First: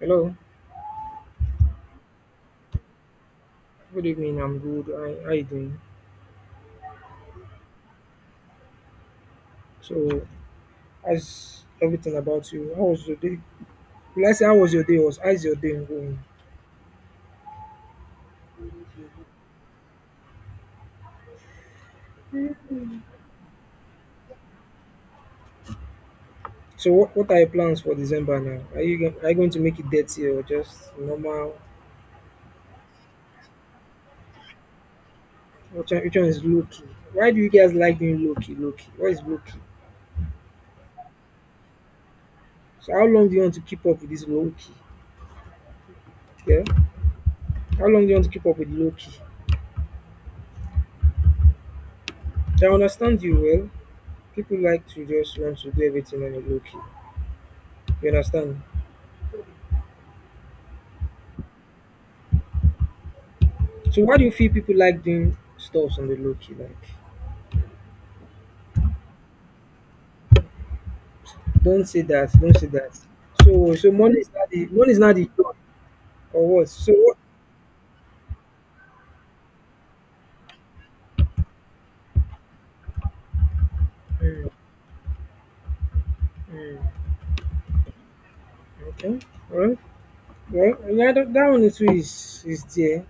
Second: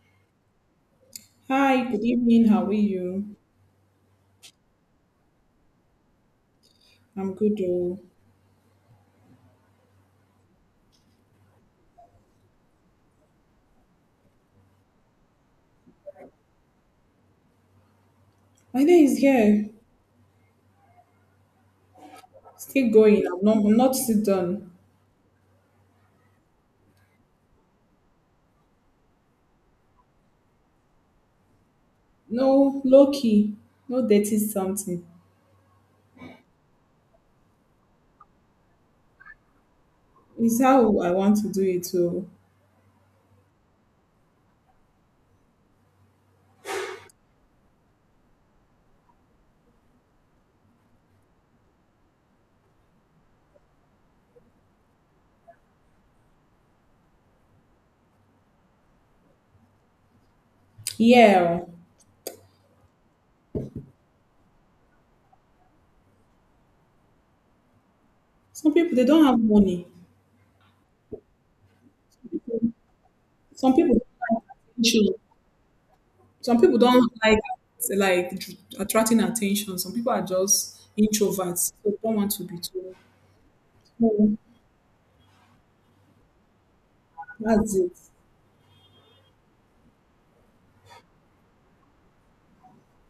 Hello, Hi, good evening. How are you? good evening. I'm good. How you doing? I'm good. Oh, So, how's everything about you? How was your day? Will I say how was your day? Was how's your day going? my day is here, still going. I'm not still done. So, what are your plans for December now? Are you going to make it dirty or just normal? No low key, no dirty something. Which one is low key? Why do you guys like doing low key? Low key. What is low key? It's how I want to do it. So, So, how long do you want to keep up with this low key? Yeah. How long do you want to keep up with low key? I understand you well. People like to just want to do everything on a low key. You understand? yeah, So why do you feel people like doing stuffs on the low key? Like, some people they don't have money. Don't say that. So, Some so people don't like money is attention. not the job or Some what? people So don't what? like like attracting attention. Some people are just introverts. They don't want to be told. So Mm, mm, that's it. okay, all right. Well, yeah, that one too is there.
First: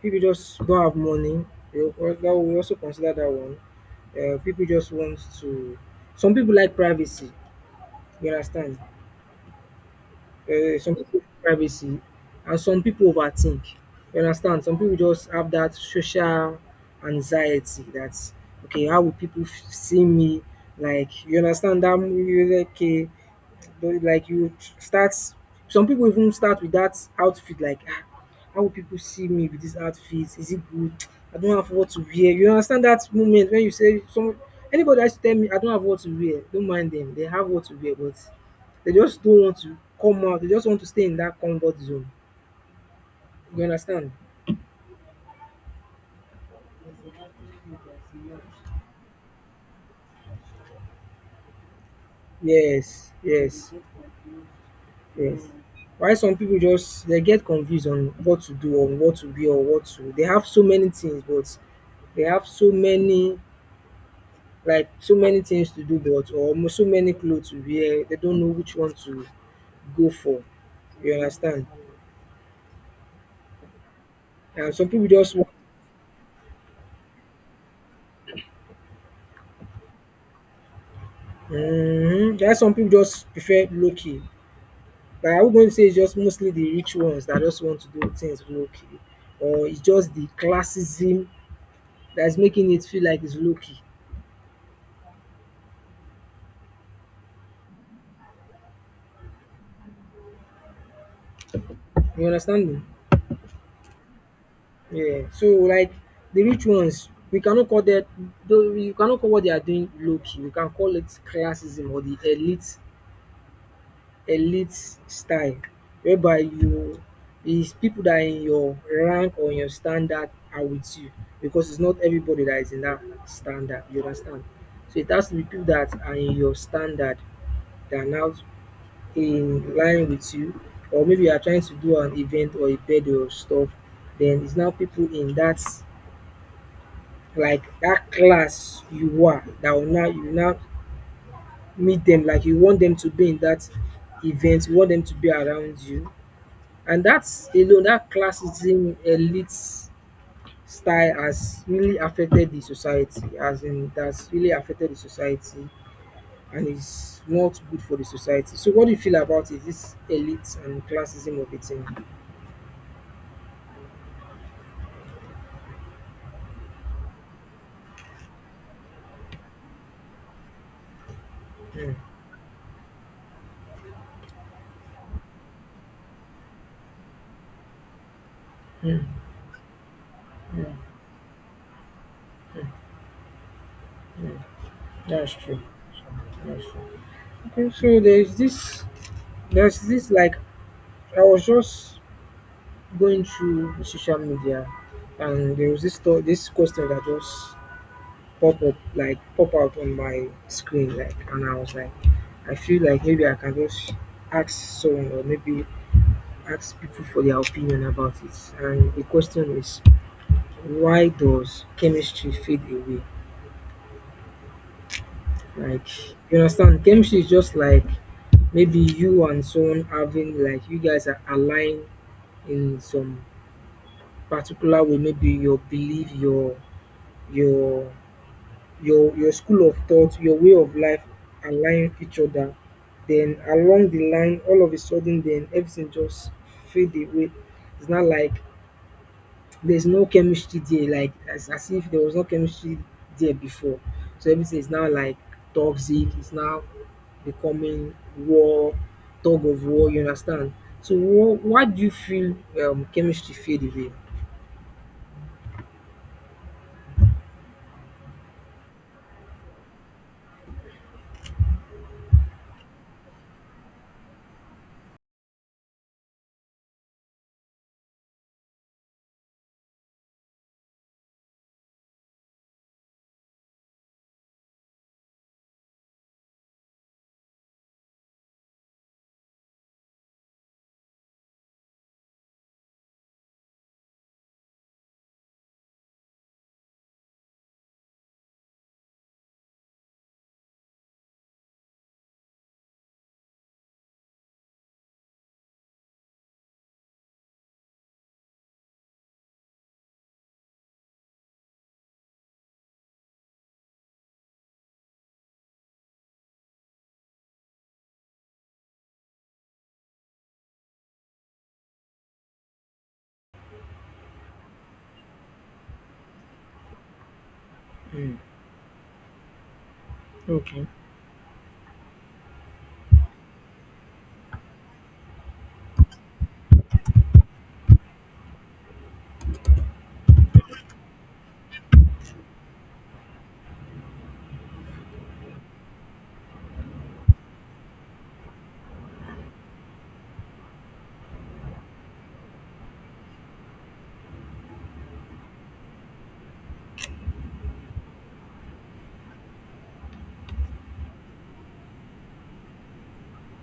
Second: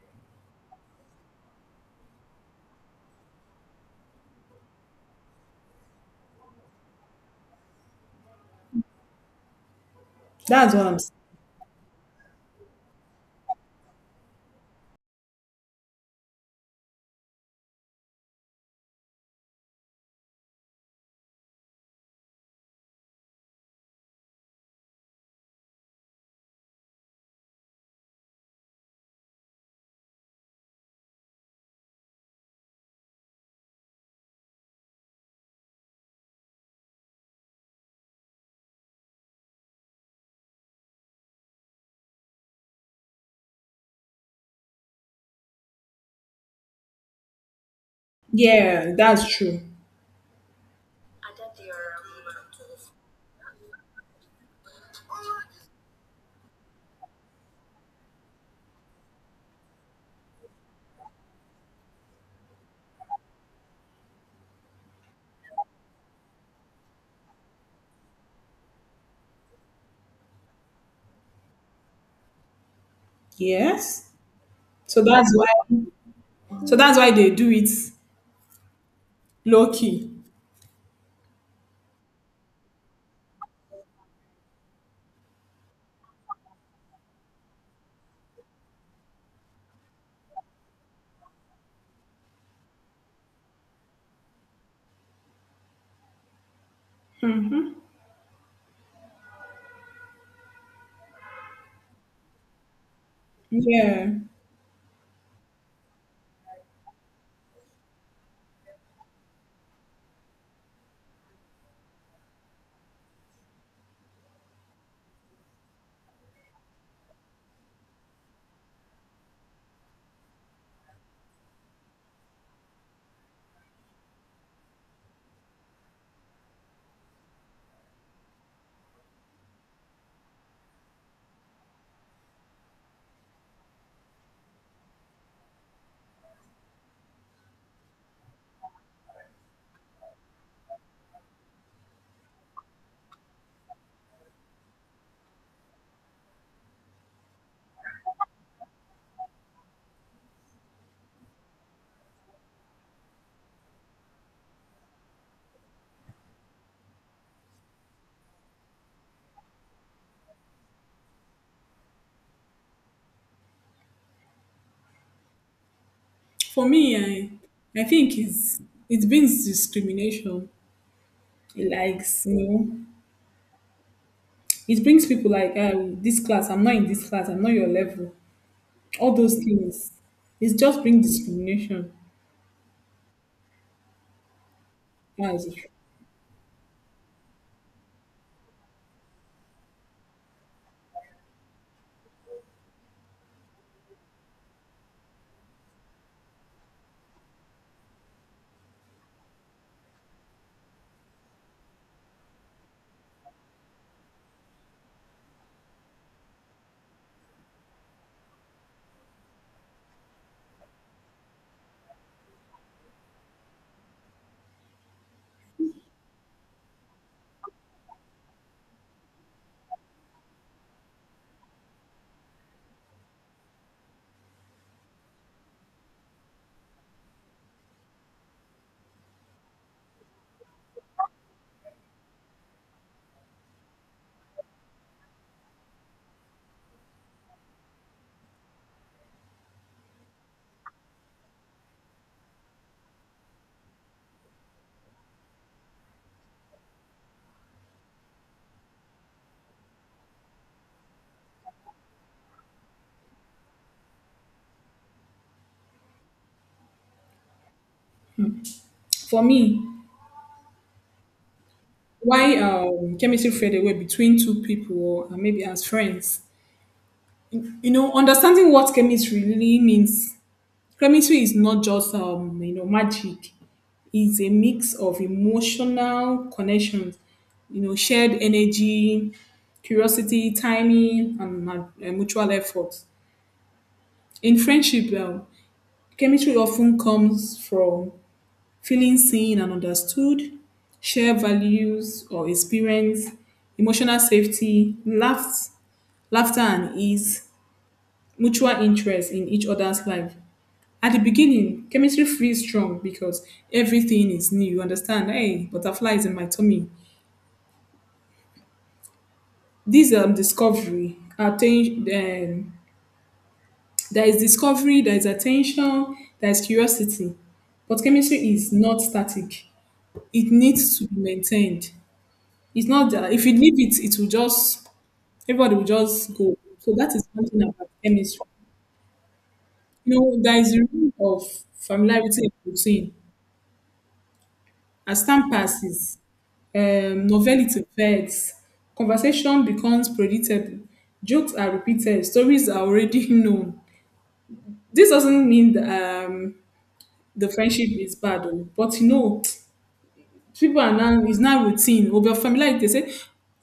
People just don't have money. You know, or- That we also consider that one. People just want to. Some people like privacy. You understand? That's what Some I'm. People like privacy, and some people overthink. You understand? Some people just have that social anxiety. That's okay. How will people f- see me? Like, you understand that? You're like, okay, but like you start, some people even start with that outfit, like, ah, how will people see me with this outfit, is it good, I don't have what to wear, you understand that moment when you say some, anybody has to tell me I don't have what to wear, don't mind them; they have what to wear but they just don't want to come out. They just want to stay in that comfort zone, you understand. Yeah, that's true. Yes, yes, yes. Why some people just they get confused on what to do or what to wear or what to, they have so many things but they have so many, like so many things to do but so many clothes to wear, they don't know which one to go for, you understand. Yes. And some So people that's just want, why so that's why they do it low key. mm-hmm. There are some people just prefer low-key, but I would going to say it's just mostly the rich ones that just want to do things low-key, or it's just the classism that's making it feel like it's low-key, you understand me. Yeah. Yeah, so like the rich ones, we cannot call that, though you cannot call what they are doing low-key. We can call it classism or the elite, elite style, whereby you, is people that are in your rank or your standard are with you, because it's not everybody that is in that standard, you understand. So it has to be people that are in your standard that are now in line with you, or maybe you are trying to do an event or a birthday or stuff, then it's now people in that, like that class you are, that will now, you now meet them, like you want them to be in that event, you want them to be around you. And that's alone, that classism elite style has really affected the society, as in, that's really affected the society and is not good for the society. So what do you feel about it, this elite and classism of it? In- For me, I think it brings discrimination. It mm, likes, it brings people like, oh, this class, I'm not in this class, I'm not your level. mm, All those things. It just mm, brings discrimination. mm. That's That's true. it. That's true. Okay, so there's this, there's this, like, I was just going through social media and there was this thought, this question that just pop up, like, pop out on my screen, like, and I was like, I feel like maybe I can just ask someone or maybe ask people for their opinion about it. And the question is, why does chemistry fade away? Like, you understand chemistry is just like, maybe you and someone having, like you guys are aligned in some particular way, maybe your belief, your your school of thought, your way of life align each other. Then along the line, all of a sudden, then everything just fade away. It's not like there's no chemistry there, like as if there was no chemistry there before. So everything is now like toxic. It's now becoming war, tug of war. You understand? So why do you feel chemistry fade away? For me, why chemistry fade away between two people or maybe as friends? You know, understanding what chemistry really means. Chemistry is not just you know, magic. Is a mix of emotional connections, you know, shared energy, curiosity, timing, and mutual effort. In friendship, chemistry often comes from feeling seen and understood, shared values or experience, emotional safety, laughter and ease, mutual interest in each other's life. At the beginning, chemistry feels strong because everything is new. You understand? Hey, butterflies in my tummy. These discovery, attention. There is discovery, there is attention, there is curiosity. But Mm. chemistry is not static. It Okay. needs to be maintained. It's not that if you leave it, it will just everybody will just go. So that is one thing about chemistry. You know, there is a rule of familiarity and routine. As time passes, novelty fades, conversation becomes predictable, jokes are repeated, stories are already known. This doesn't mean that the friendship is bad, oh, but you know, people are now it's now routine. Over familiarity, they say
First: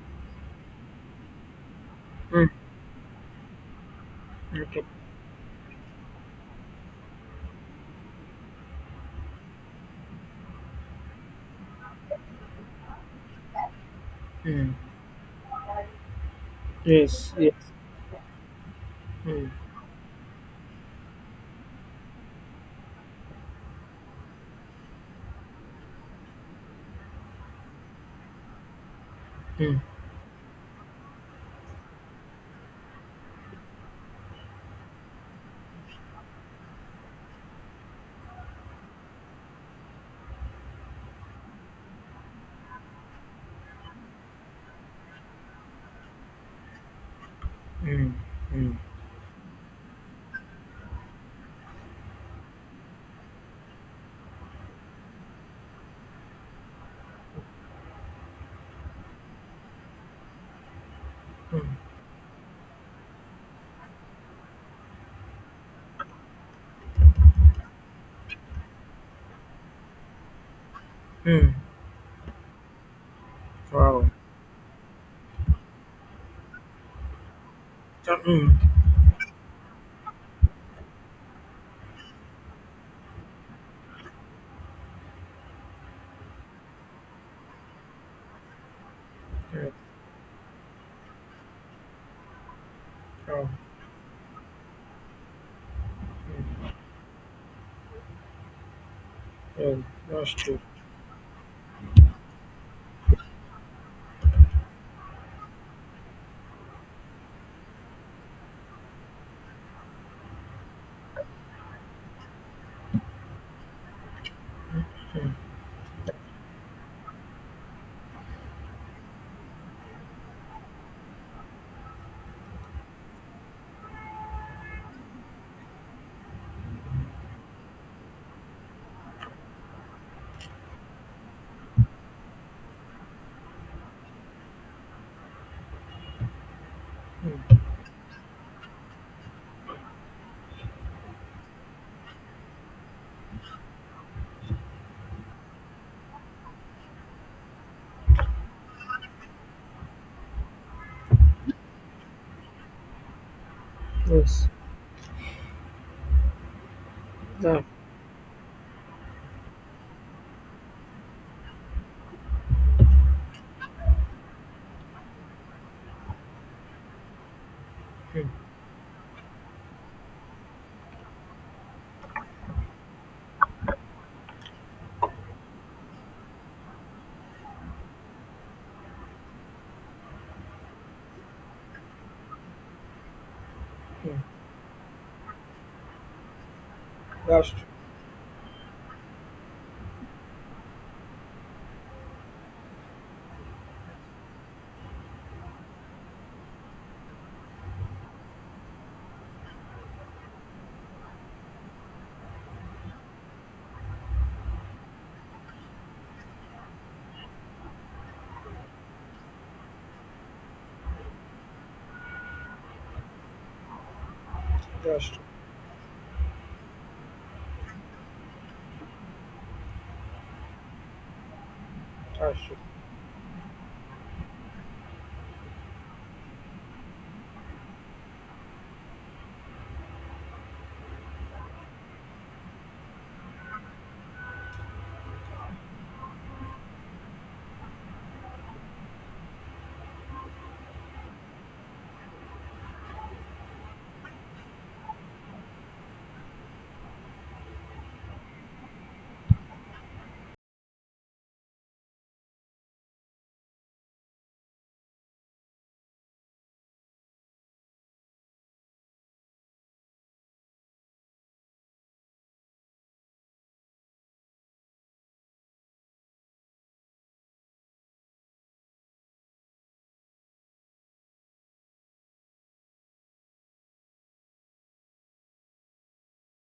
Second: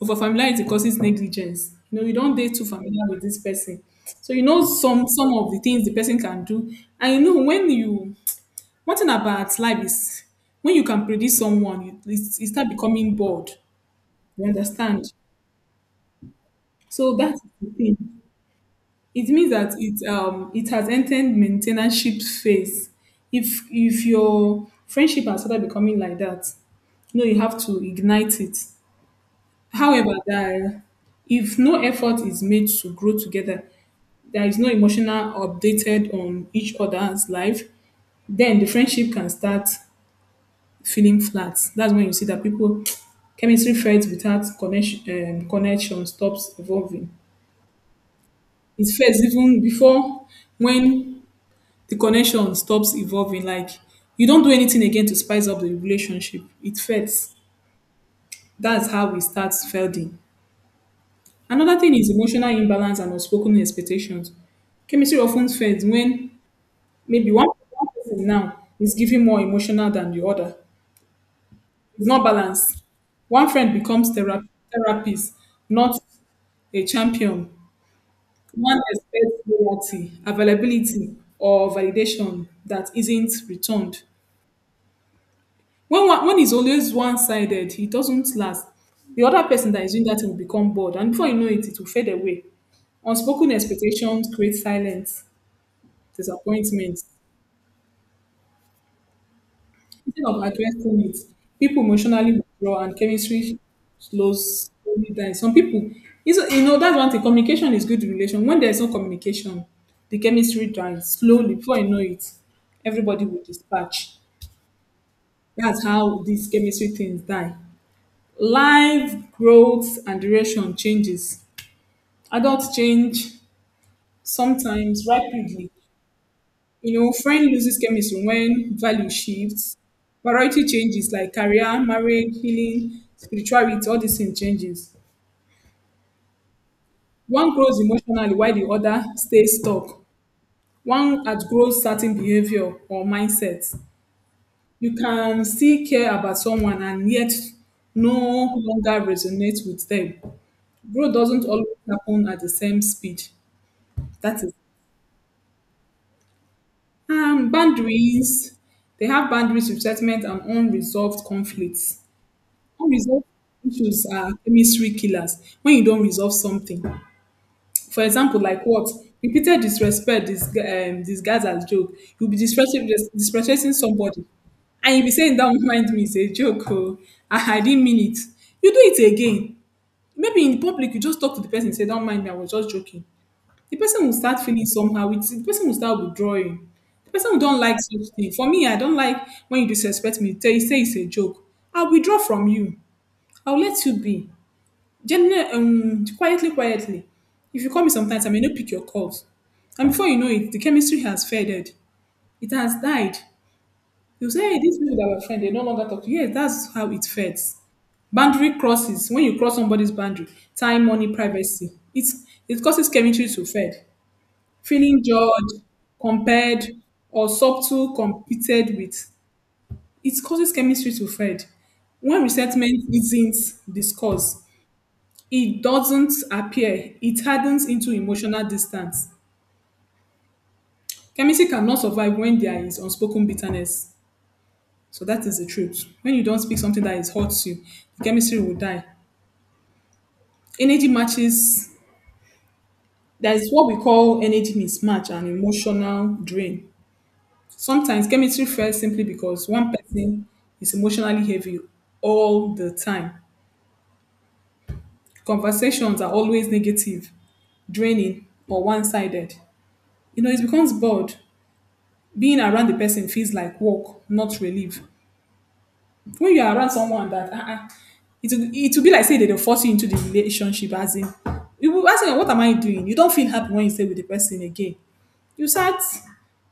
over familiarity causes negligence. You know, you don't Mm. date too familiar with this person, so you know Okay. some of the things the person can do, and you know when you one thing about life is when you can predict someone, you start becoming bored. You Mm. understand? So Yes. that's Yes. the thing. It Mm. means that it has entered maintenance phase. If your friendship has started becoming like that, you know you have to ignite it. Mm. However, that if no effort is made to grow together, there is no emotional updated on each other's life, then the friendship can start feeling flat. That's when you see that people chemistry fades without connection connection stops evolving. Mm, mm, It fades even before when the connection stops evolving. Like you don't do anything again to spice up the relationship. It fades. That's how we start fading. Another mm, thing is emotional imbalance and unspoken expectations. Chemistry often fades when maybe one person now is giving more emotional than the other. mm. It's not balanced. One friend Wow. becomes therapist, not a champion. That, mm, One expects loyalty, availability, or validation that isn't returned. When one when it's always one sided, it doesn't last. The other yeah, person that is doing that thing will become bored, and before you know it, it will fade away. wow. Unspoken expectations create silence, Mm, disappointment. yeah, Instead that's of true. addressing it, people emotionally withdraw and chemistry slows slowly down some people. You know, that's one thing: communication is good relation. When there's no communication, the chemistry dies slowly. Before you know it, everybody will dispatch. That's how these chemistry things die. Life, growth, and duration changes. Adults change sometimes rapidly. You know, friend loses chemistry when value shifts. Variety changes like career, marriage, healing, spirituality, all these things changes. One grows emotionally while the other stays stuck. One outgrows certain behavior or mindsets. You can still care about someone and yet no longer resonate with them. Growth doesn't always happen at the same speed. That Yes. is That, boundaries. They have boundaries with settlement and unresolved conflicts. Unresolved issues are chemistry killers when you don't resolve something. For example, like what? Repeated disrespect, this disguised as joke. You'll be disrespecting, disrespecting somebody. And you'll be saying, that remind me, it's a joke. Oh, I didn't mean it. You do it again. Maybe in public, you just talk to the person and say, don't mind me, I was just joking. The person will mm, start feeling somehow. The person will start withdrawing. The person who that's don't true. like such thing. For me, I don't like when you disrespect me. Tell you say it's a joke. I'll withdraw from you. I'll let you be. Generally, quietly, quietly. If you call me sometimes, I may not pick your calls. And before you know it, the chemistry has faded. It has died. You say, hey, these people that were friends, they no longer talk to you. Yes, that's how it fades. Boundary crosses. When you cross somebody's boundary, time, money, privacy. It causes chemistry to fade. Feeling That's true. judged, compared, or subtle competed with, it causes chemistry to fade. When That's true. resentment isn't discussed, it doesn't appear, it hardens into emotional distance. Chemistry cannot survive when there is unspoken bitterness. So that is the truth. When you don't speak something that is hurts you, the chemistry will die. Energy matches, that is what we call energy mismatch and emotional drain. Sometimes chemistry fails simply because one person is emotionally heavy all the time. Conversations are always negative, draining, or one sided. You know, it becomes bored. Being around the person feels like work, not relief. When you're around someone that, it will be like, say, they force you into the relationship, as in, you will ask them, what am I doing? You don't feel happy when you stay with the person again. You start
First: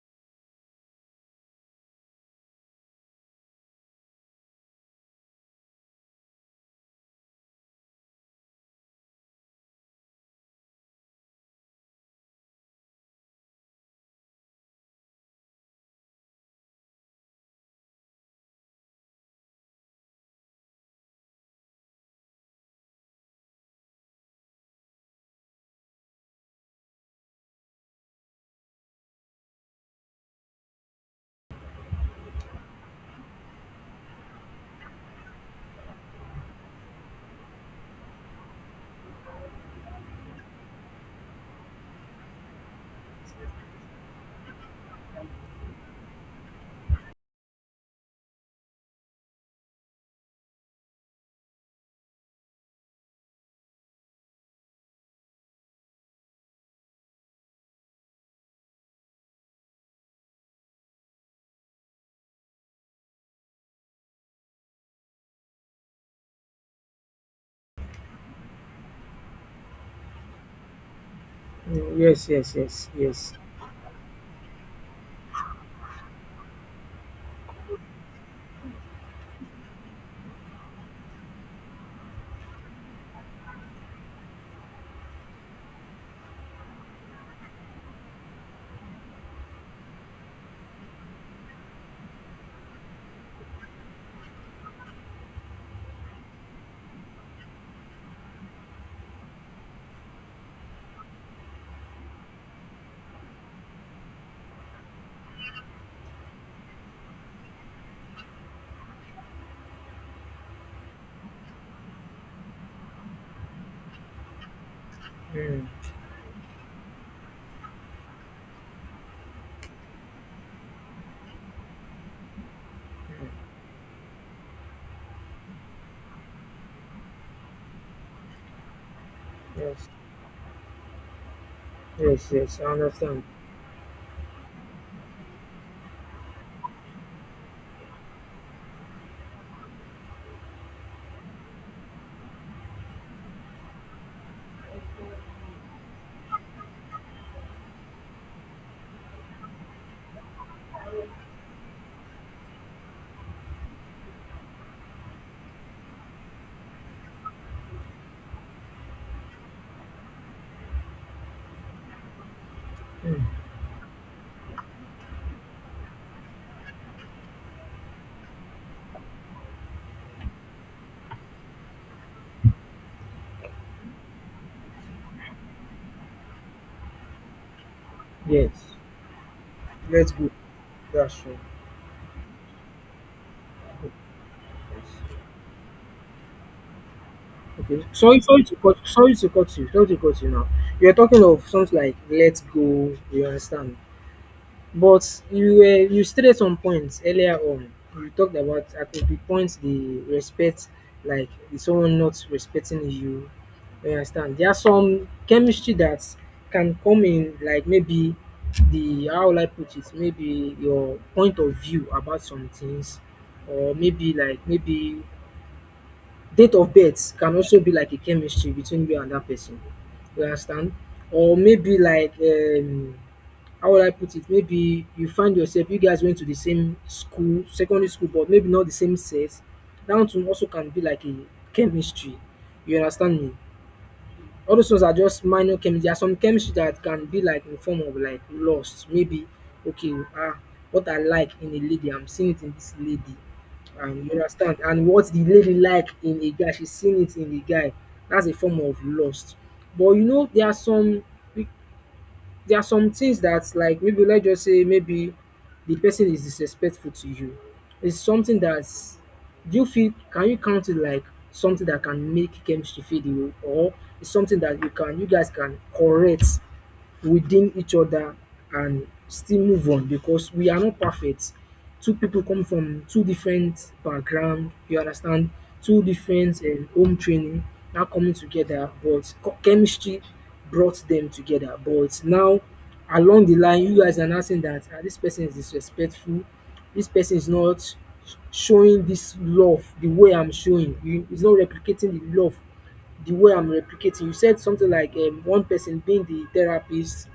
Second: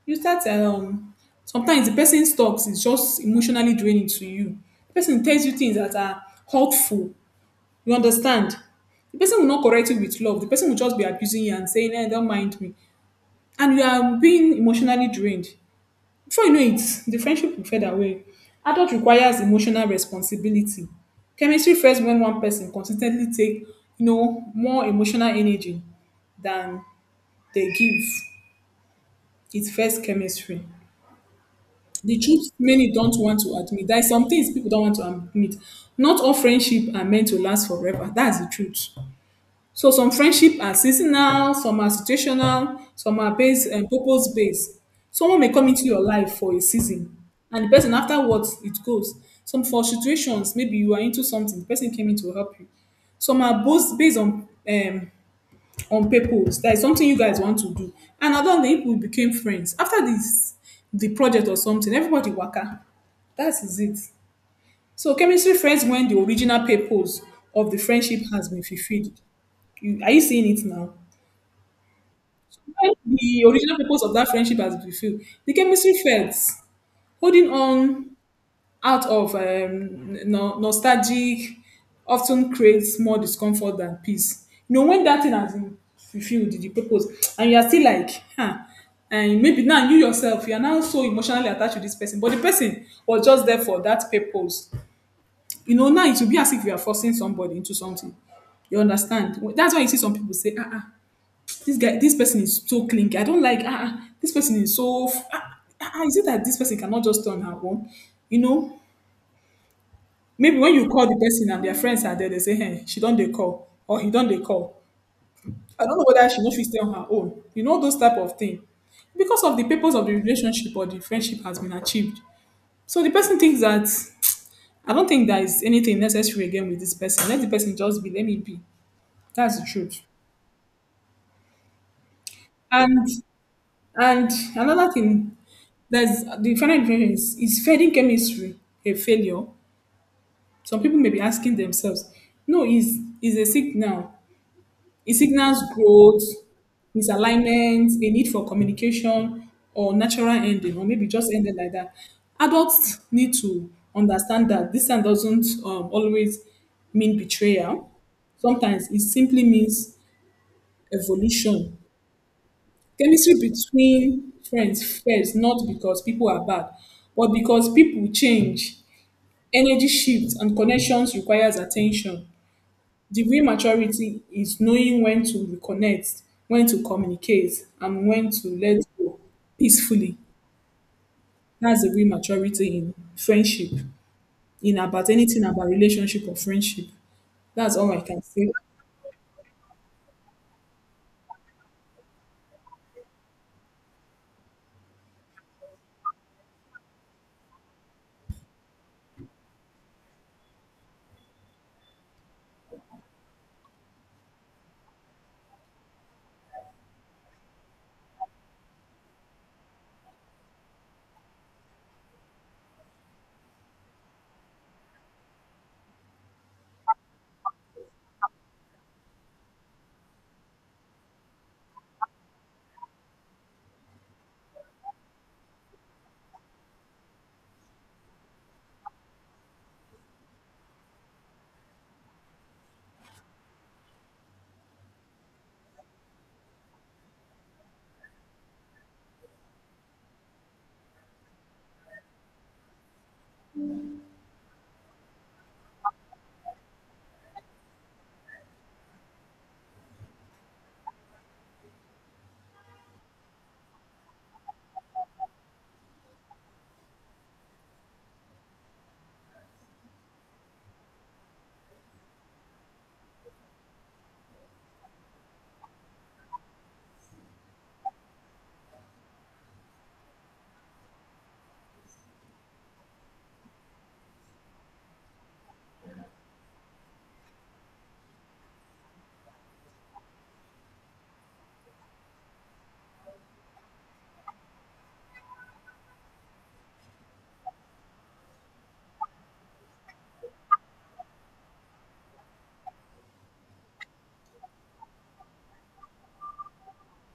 you start sometimes the person talks is just emotionally draining to you. The person tells you things that are hurtful. You understand? The person will not correct you with love. The person will just be abusing you and saying, hey, don't mind me, and you are being emotionally drained. Before you know it, the friendship will fade away. Adult requires emotional responsibility. Chemistry fails when one person consistently take, you know, more emotional energy than they give. It first chemistry. The truth many don't want to admit. There are some things people don't want to admit. Not all friendship are meant to last forever. That's the truth. So some friendship are seasonal, some are situational, some are based and purpose based. Someone may come into your life for a season, and the person afterwards it goes. Some for situations, maybe you are into something, the person came in to help you. Some are both based on purpose. That is something you guys want to do. And along the people became friends. After this, the project or something, everybody waka. That is it. So chemistry friends when the original purpose of the friendship has been fulfilled. You, are you seeing it now? Mm, yes, yes, yes, When yes. the original purpose of that friendship has been fulfilled, the chemistry friends holding on out of no, nostalgic often creates more discomfort than peace. You know, when that thing has been fulfilled, the purpose, and you are still like, huh, and maybe now you yourself, you are now so emotionally attached to this person, but the person was just there for that purpose. You know, now it will be as if you are forcing somebody into something. You understand? That's why you see some people say, ah, ah, this guy, this person is so clingy. I don't like, ah, ah, this person is so, ah, ah, ah, is it that this person cannot just turn her own? You know, maybe when you call the person and their friends are there, they say, hey, she don't they call or he don't they call. Mm, I don't know whether she no fit stay on her own. You know those type of thing. Because of the purpose of the relationship or the friendship has been achieved. So the person mm, thinks that I don't think there is anything necessary again with this person. Let the person just be, let me be. That's the yes. truth. Yes, yes. I And understand. and another thing, there's the final definition is fading chemistry a failure? Some people may be asking themselves, no, is a signal. It signals growth, misalignment, a need for communication, or natural ending, or maybe just ending like that. Adults need to understand that this sign doesn't always mean betrayal. Sometimes it simply means evolution. Mm, Chemistry between friends fails not because people are bad, but because people change. Energy shifts and connections requires attention. The real maturity is knowing when to reconnect, when to communicate, and when to yes. let go Let's peacefully. go. That's true. That's the real maturity in friendship, in about Yes. anything about relationship or friendship. That's Okay. all I Sorry, can sorry say. to cut. Sorry to cut you. Sorry to cut you now. You're talking of something like, let us go. You understand? But you were, you stated some points earlier on. You talked about at the points the respect, like someone not respecting you. You understand? There are some chemistry that can come in, like maybe the, how will I put it? Maybe your point of view about some things, or maybe like, maybe date of birth can also be like a chemistry between you and that person. You understand? Or maybe like, how would I put it? Maybe you find yourself, you guys went to the same school, secondary school, but maybe not the same sex. That one also can be like a chemistry. You understand me? All those ones are just minor chemistry. There are some chemistry that can be like in form of like lust. Maybe, okay, ah, what I like in a lady, I'm seeing it in this lady. And you understand? And what the lady like in a guy, she's seeing it in the guy. That's a form of lust. But you know, there are some, there are some things that, like, maybe let's just say maybe the person is disrespectful to you, it's something that's, do you feel, can you count it like something that can make chemistry fade away, or it's something that you can, you guys can correct within each other and still move on, because we are not perfect, two people come from two different background, you understand, two different home training, now coming together, but chemistry brought them together, but now along the line, you guys are now saying that, ah, this person is disrespectful, this person is not showing this love the way I'm showing you, is not replicating the love the way I'm replicating. You said something like, one person being the therapist,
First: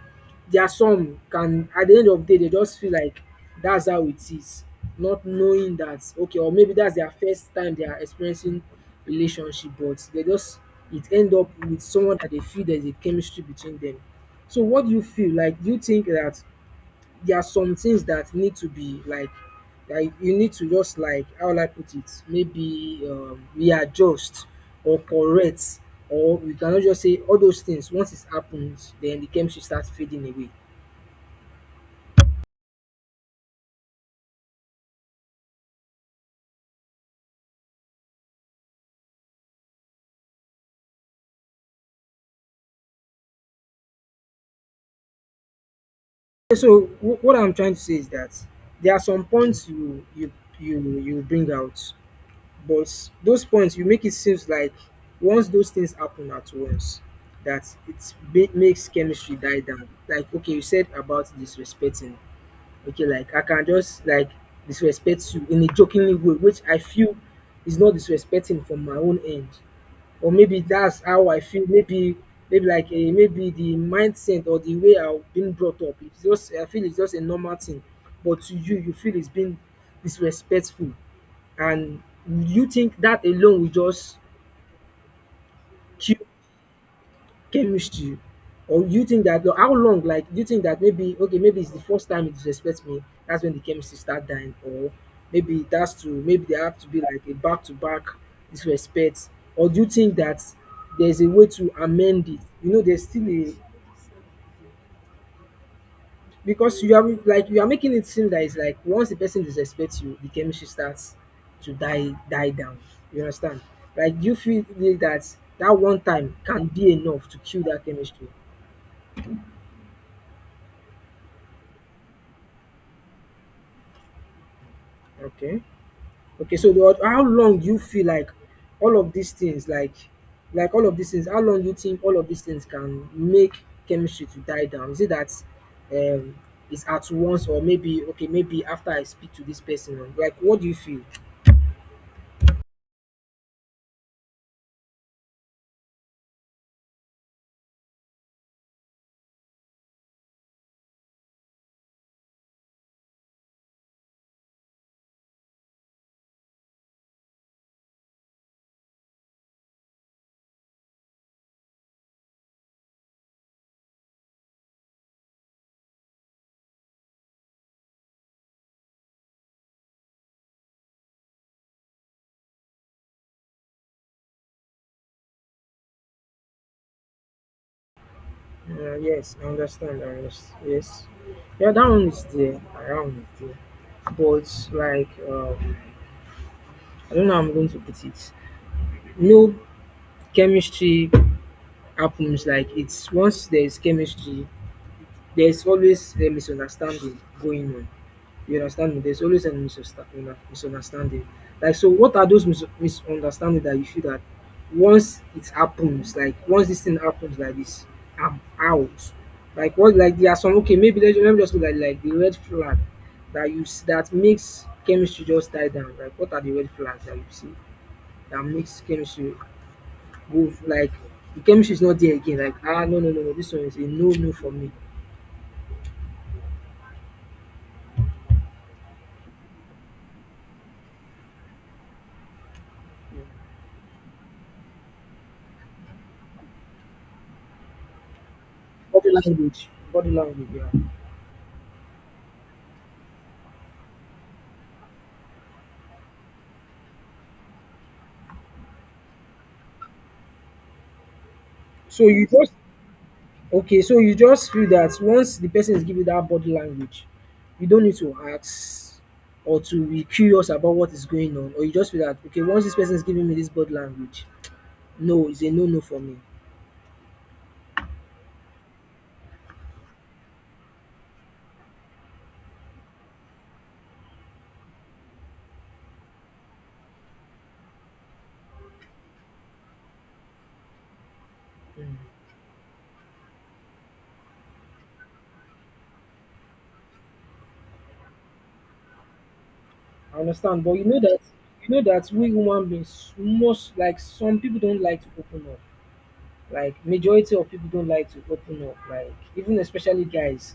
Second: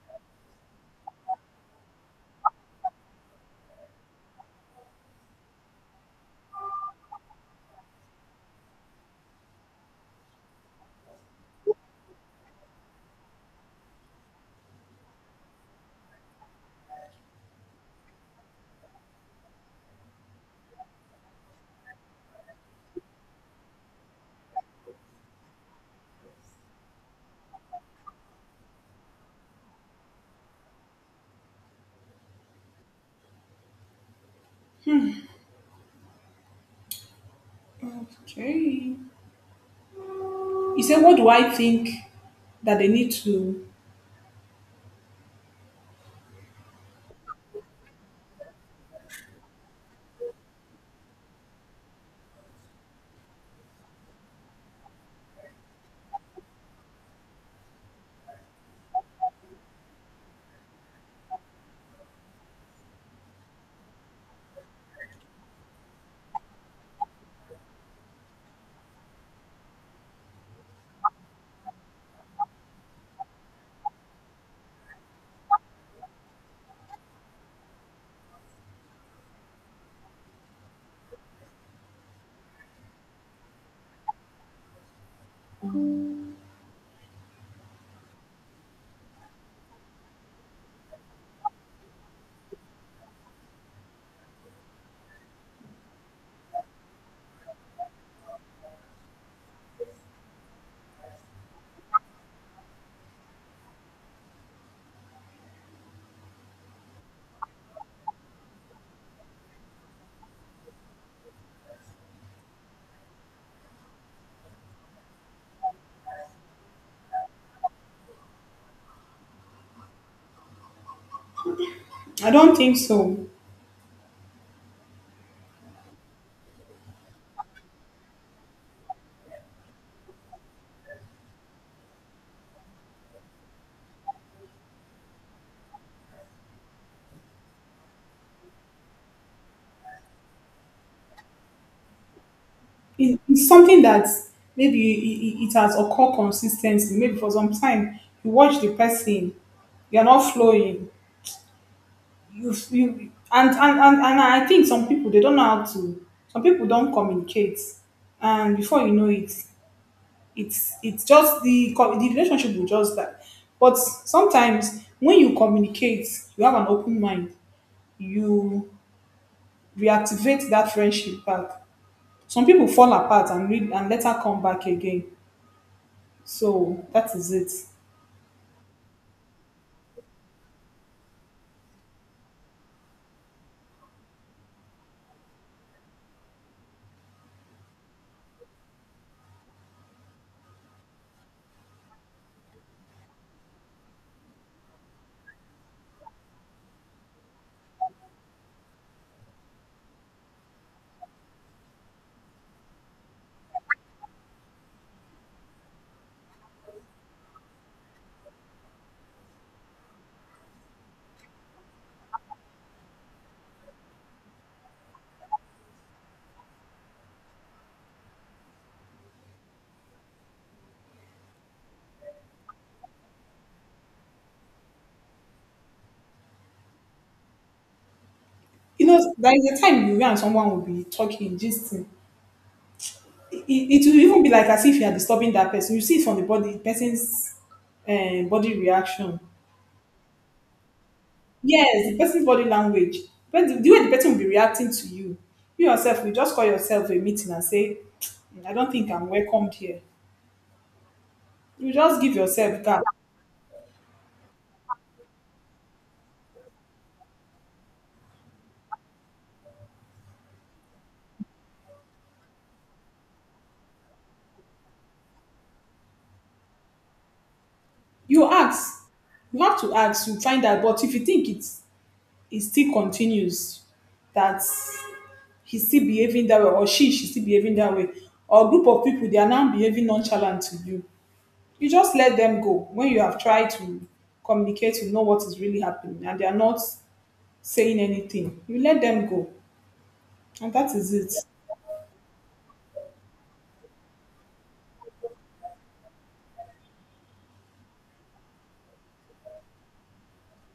there are some can at the end of the day, they just feel like that's how it is, not knowing that, okay, or maybe that's their first time they are experiencing relationship, but they just, it end up with someone that they feel there's a chemistry between them. So what do you feel? Like, do you think that there are some things that need to be like you need to just like, how will I put it, maybe readjust or correct, or we cannot just say all those things once it happens, then the chemistry starts fading away? Okay. You say, what do I think that they need to? So what I'm trying to say is that there are some points you, bring out, but those points you make, it seems like once those things happen at once, that it makes chemistry die down. Like, okay, you said about disrespecting, okay, like, I can just, like, disrespect you in a jokingly way, which I feel is not disrespecting from my own end, or maybe that's how I feel, maybe, maybe like, maybe the mindset or the way I've been brought up, it's just, I feel it's just a normal thing, but to you, you feel it's been disrespectful, and you think that alone will just kill chemistry, or you think that, no, how long, like, do you think that maybe, okay, maybe it's the first time you disrespect me, that's when the chemistry start dying, or maybe it has to, maybe there have to be like a back to back disrespect, or do you think that there's a way to amend it? You know, there's still a, because you are like, you are making it seem that it's like once the person disrespects you, the chemistry starts to die down, you understand. Like, do you feel that that one time can be enough to kill that chemistry? I don't think so. Okay. Okay, so the, how long do you feel like all of these things, like all of these things, how long do you think all of these things can make chemistry to die down? Is it that um it's at once, or maybe, okay, maybe after I speak to this person, like, what do you feel? It's something that maybe it has occurred consistently. Maybe for some time, you watch the person, you're not flowing. You and I think some people they don't know how to, some people don't communicate, and before you know it it's just the the relationship will just die. But sometimes when you communicate, you have an open mind, you reactivate that friendship back. Some people fall apart and read and later come back again. So that is it. Yes, I understand. I understand. Yes, yeah, that one is there. Around is there, but like, I don't know how I'm going to put it. No chemistry happens like it's once there is chemistry, there's always a misunderstanding going on. You understand me? There's always a misunderstanding. Like, so what are those misunderstanding that you feel that once it happens, like once this thing happens like this, I'm out. Like what? Like there are some okay, maybe let me just look at like the red flag that makes chemistry just die down. Like what are the red flags that you see that makes chemistry go like the chemistry is not there again? Like ah, no no no no, this one is a no no for me. You know, there is a time you and someone will be talking, gisting, it will even be like as if you are disturbing that person. You see it from the body, person's body Body reaction. language. Body language, yeah. Yes, the person's body language. But the way the person will be reacting to you, you yourself will just call yourself a meeting and say, "Mm, I don't think I'm welcomed here. You just So give you just yourself gap. okay, so you just feel that once the person is giving that body language, you don't need to ask or to be curious about what is going on, or you just feel that okay, once this person is giving me this body language, no, it's a no no for me. You ask. You have to ask. You find out. But if you think it's, it still continues, that he's still behaving that way, or she's still behaving that way, or a group of people they are now behaving nonchalant to you, you just Mm. let them go when you have tried to communicate to know what is really happening and they are not saying anything, you let them go, I and understand, but that is it. You know that we human beings most like some people don't like to open up. Like majority of people don't like to open up, like even especially guys,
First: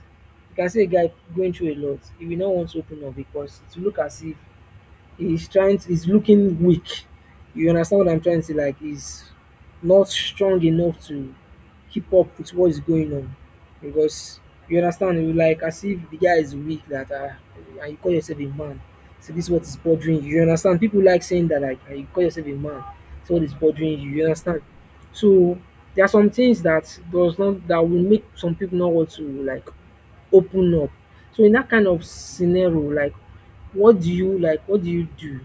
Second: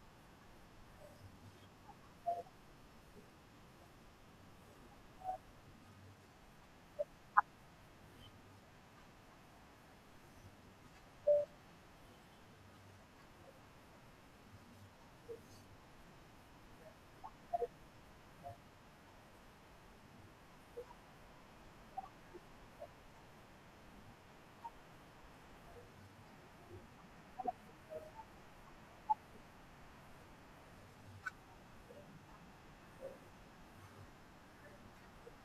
you can see a guy going through a lot, he will not want to open up because it will look as if he's looking weak. You understand what I'm trying to say? Like he's not strong enough to keep up with what is going on. Because you understand, you like as if the guy is weak, that and you call yourself a man. So this is what is bothering you. You understand? People like saying that like "Ah, you call yourself a man. So what is bothering you? You understand? So there are some things that does not that will make some people not want to like open up. So in that kind of scenario, like what do you do?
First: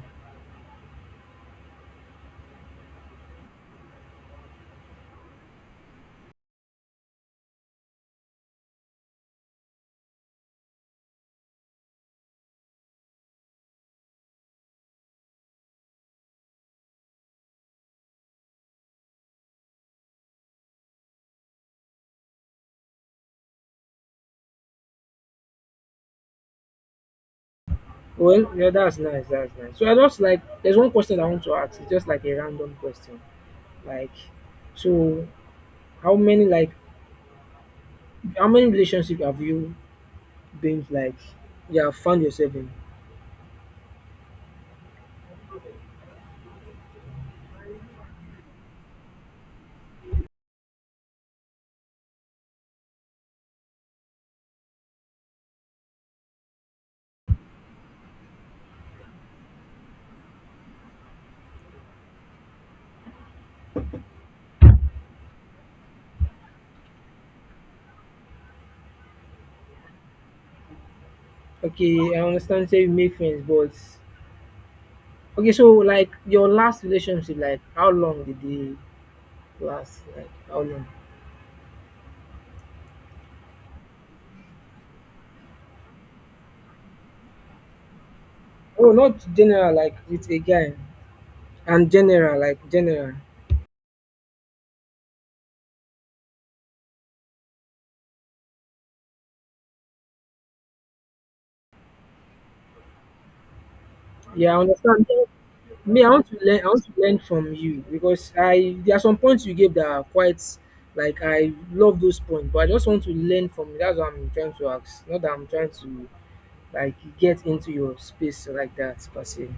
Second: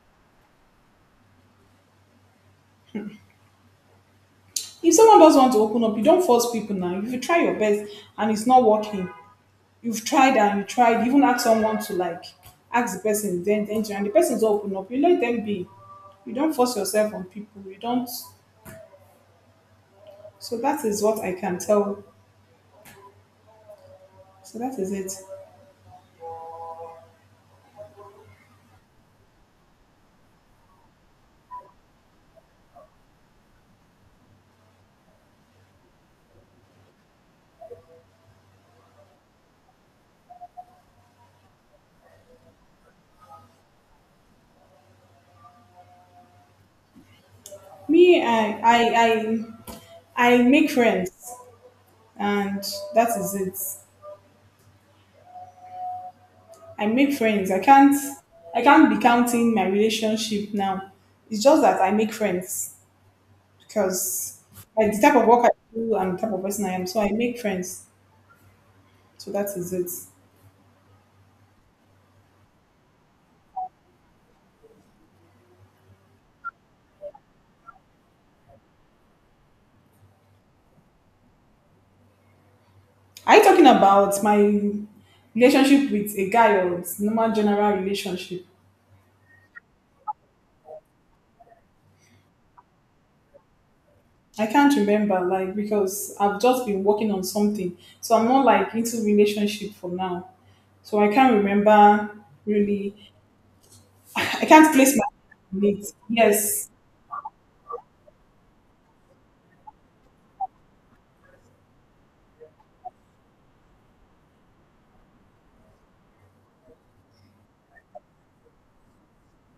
If someone does want to open up, you don't force people. Now if you try your best and it's not working, you've tried and you tried, even ask someone to, like, ask the person, then and the person's open up, you let them be. You don't force yourself on people, you don't. So that is what I can tell. So that is it. Well, yeah, that's nice, that's nice. So I just like there's one question I want to ask, it's just like a random question. Like so how many like how many relationship have you been like you have found yourself in? Me, I I make friends, and that is it. I make friends. I can't, I can't be counting my relationship now. It's just that I make friends because, like, the type of work I do and the type of person I am. So I make friends. So that is it. Okay, I understand say you make friends, but okay, so like your last relationship, like how long did they last? Like how long? Are you talking about my relationship with a guy, or it's normal general relationship? Oh, not general, like with a guy. And general, like general. I can't remember, like, because I've just been working on something. So I'm not like into relationship for now. So I can't remember really. I Yeah, I can't place my understand. needs. Me, I want to learn. I Yes. want to learn from you because I there are some points you gave that are quite like I love those points, but I just want to learn from you. That's what I'm trying to ask. Not that I'm trying to like get into your space like that per se.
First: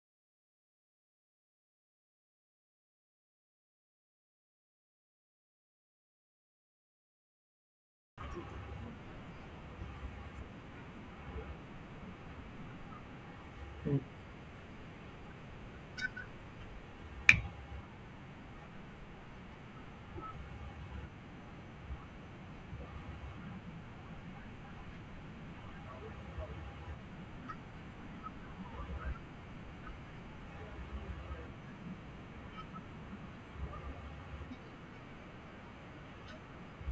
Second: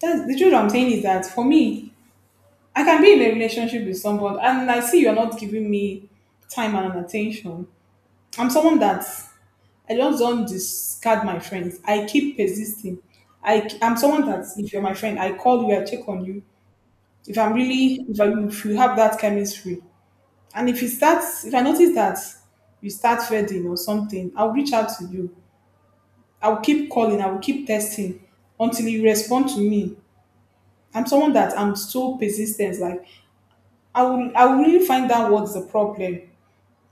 That's the truth, I'm saying, is that for me, I can be in a relationship with someone and I see you're not giving me time and attention. I'm someone that I just don't discard my friends. I keep persisting. I'm Mm. someone that if you're my friend, I call you, I check on you. If I'm really, if I, if you have that chemistry, and if it starts, if I notice that you start fading or something, I'll reach out to you. I'll keep calling, I will keep testing until you respond to me. I'm someone that I'm so persistent. Like I will really find out what's the problem.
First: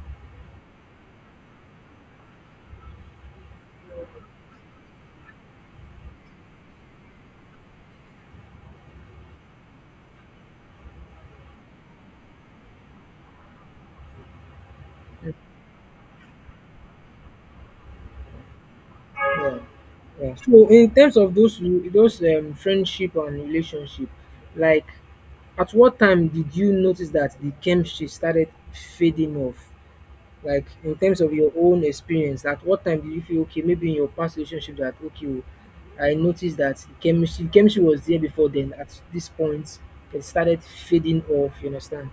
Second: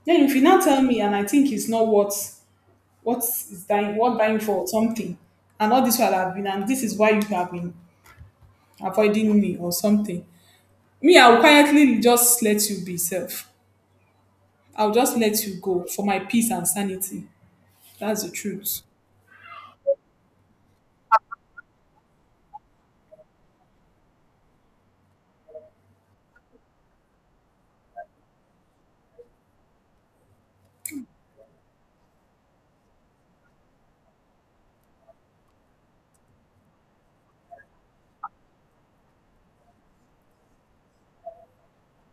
Then if you now tell me and I think it's not what, what is dying, what dying for something, and all this while I've been, and this is why you have been avoiding me or something. Me, I will quietly just let you be self. I'll just let you go for my peace and sanity. That's the truth. Yeah, yeah. So in terms of those friendship and relationship, like at what time did you notice that the chemistry started fading off? Like in terms of your own experience, at what time did you feel okay, maybe in your past relationship that okay, oh, I noticed that the chemistry was there before, then at this point it started fading off, you understand?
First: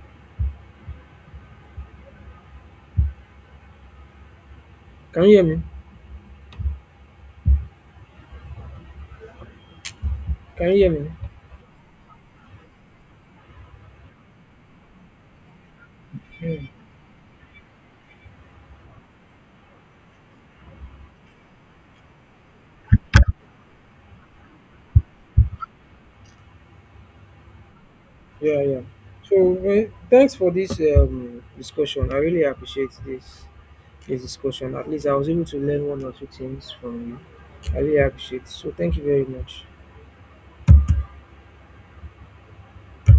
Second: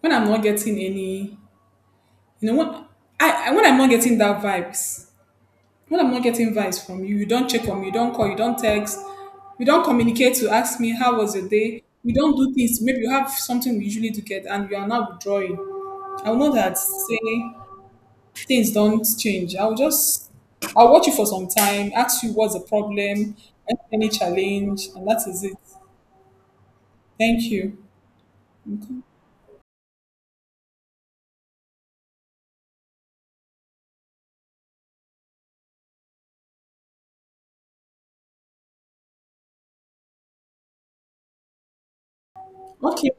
When I'm not getting any, you know, when I when I'm not getting that vibes, Can you hear me? when I'm not getting vibes from you, you don't check on me, you don't call, you don't text, we don't communicate to Can you ask hear me me? how was your day. We don't do things. Maybe you have something we usually do get, and you are now withdrawing. I will know Hmm. that, say things don't change. I will just, I'll watch you for some time, ask you what's the problem, any challenge, and that is it. Thank you. Yeah, yeah. So thanks for this discussion, I really appreciate this this discussion. At least I was able to learn one or two things from you. I really appreciate it. So thank you very much. Okay.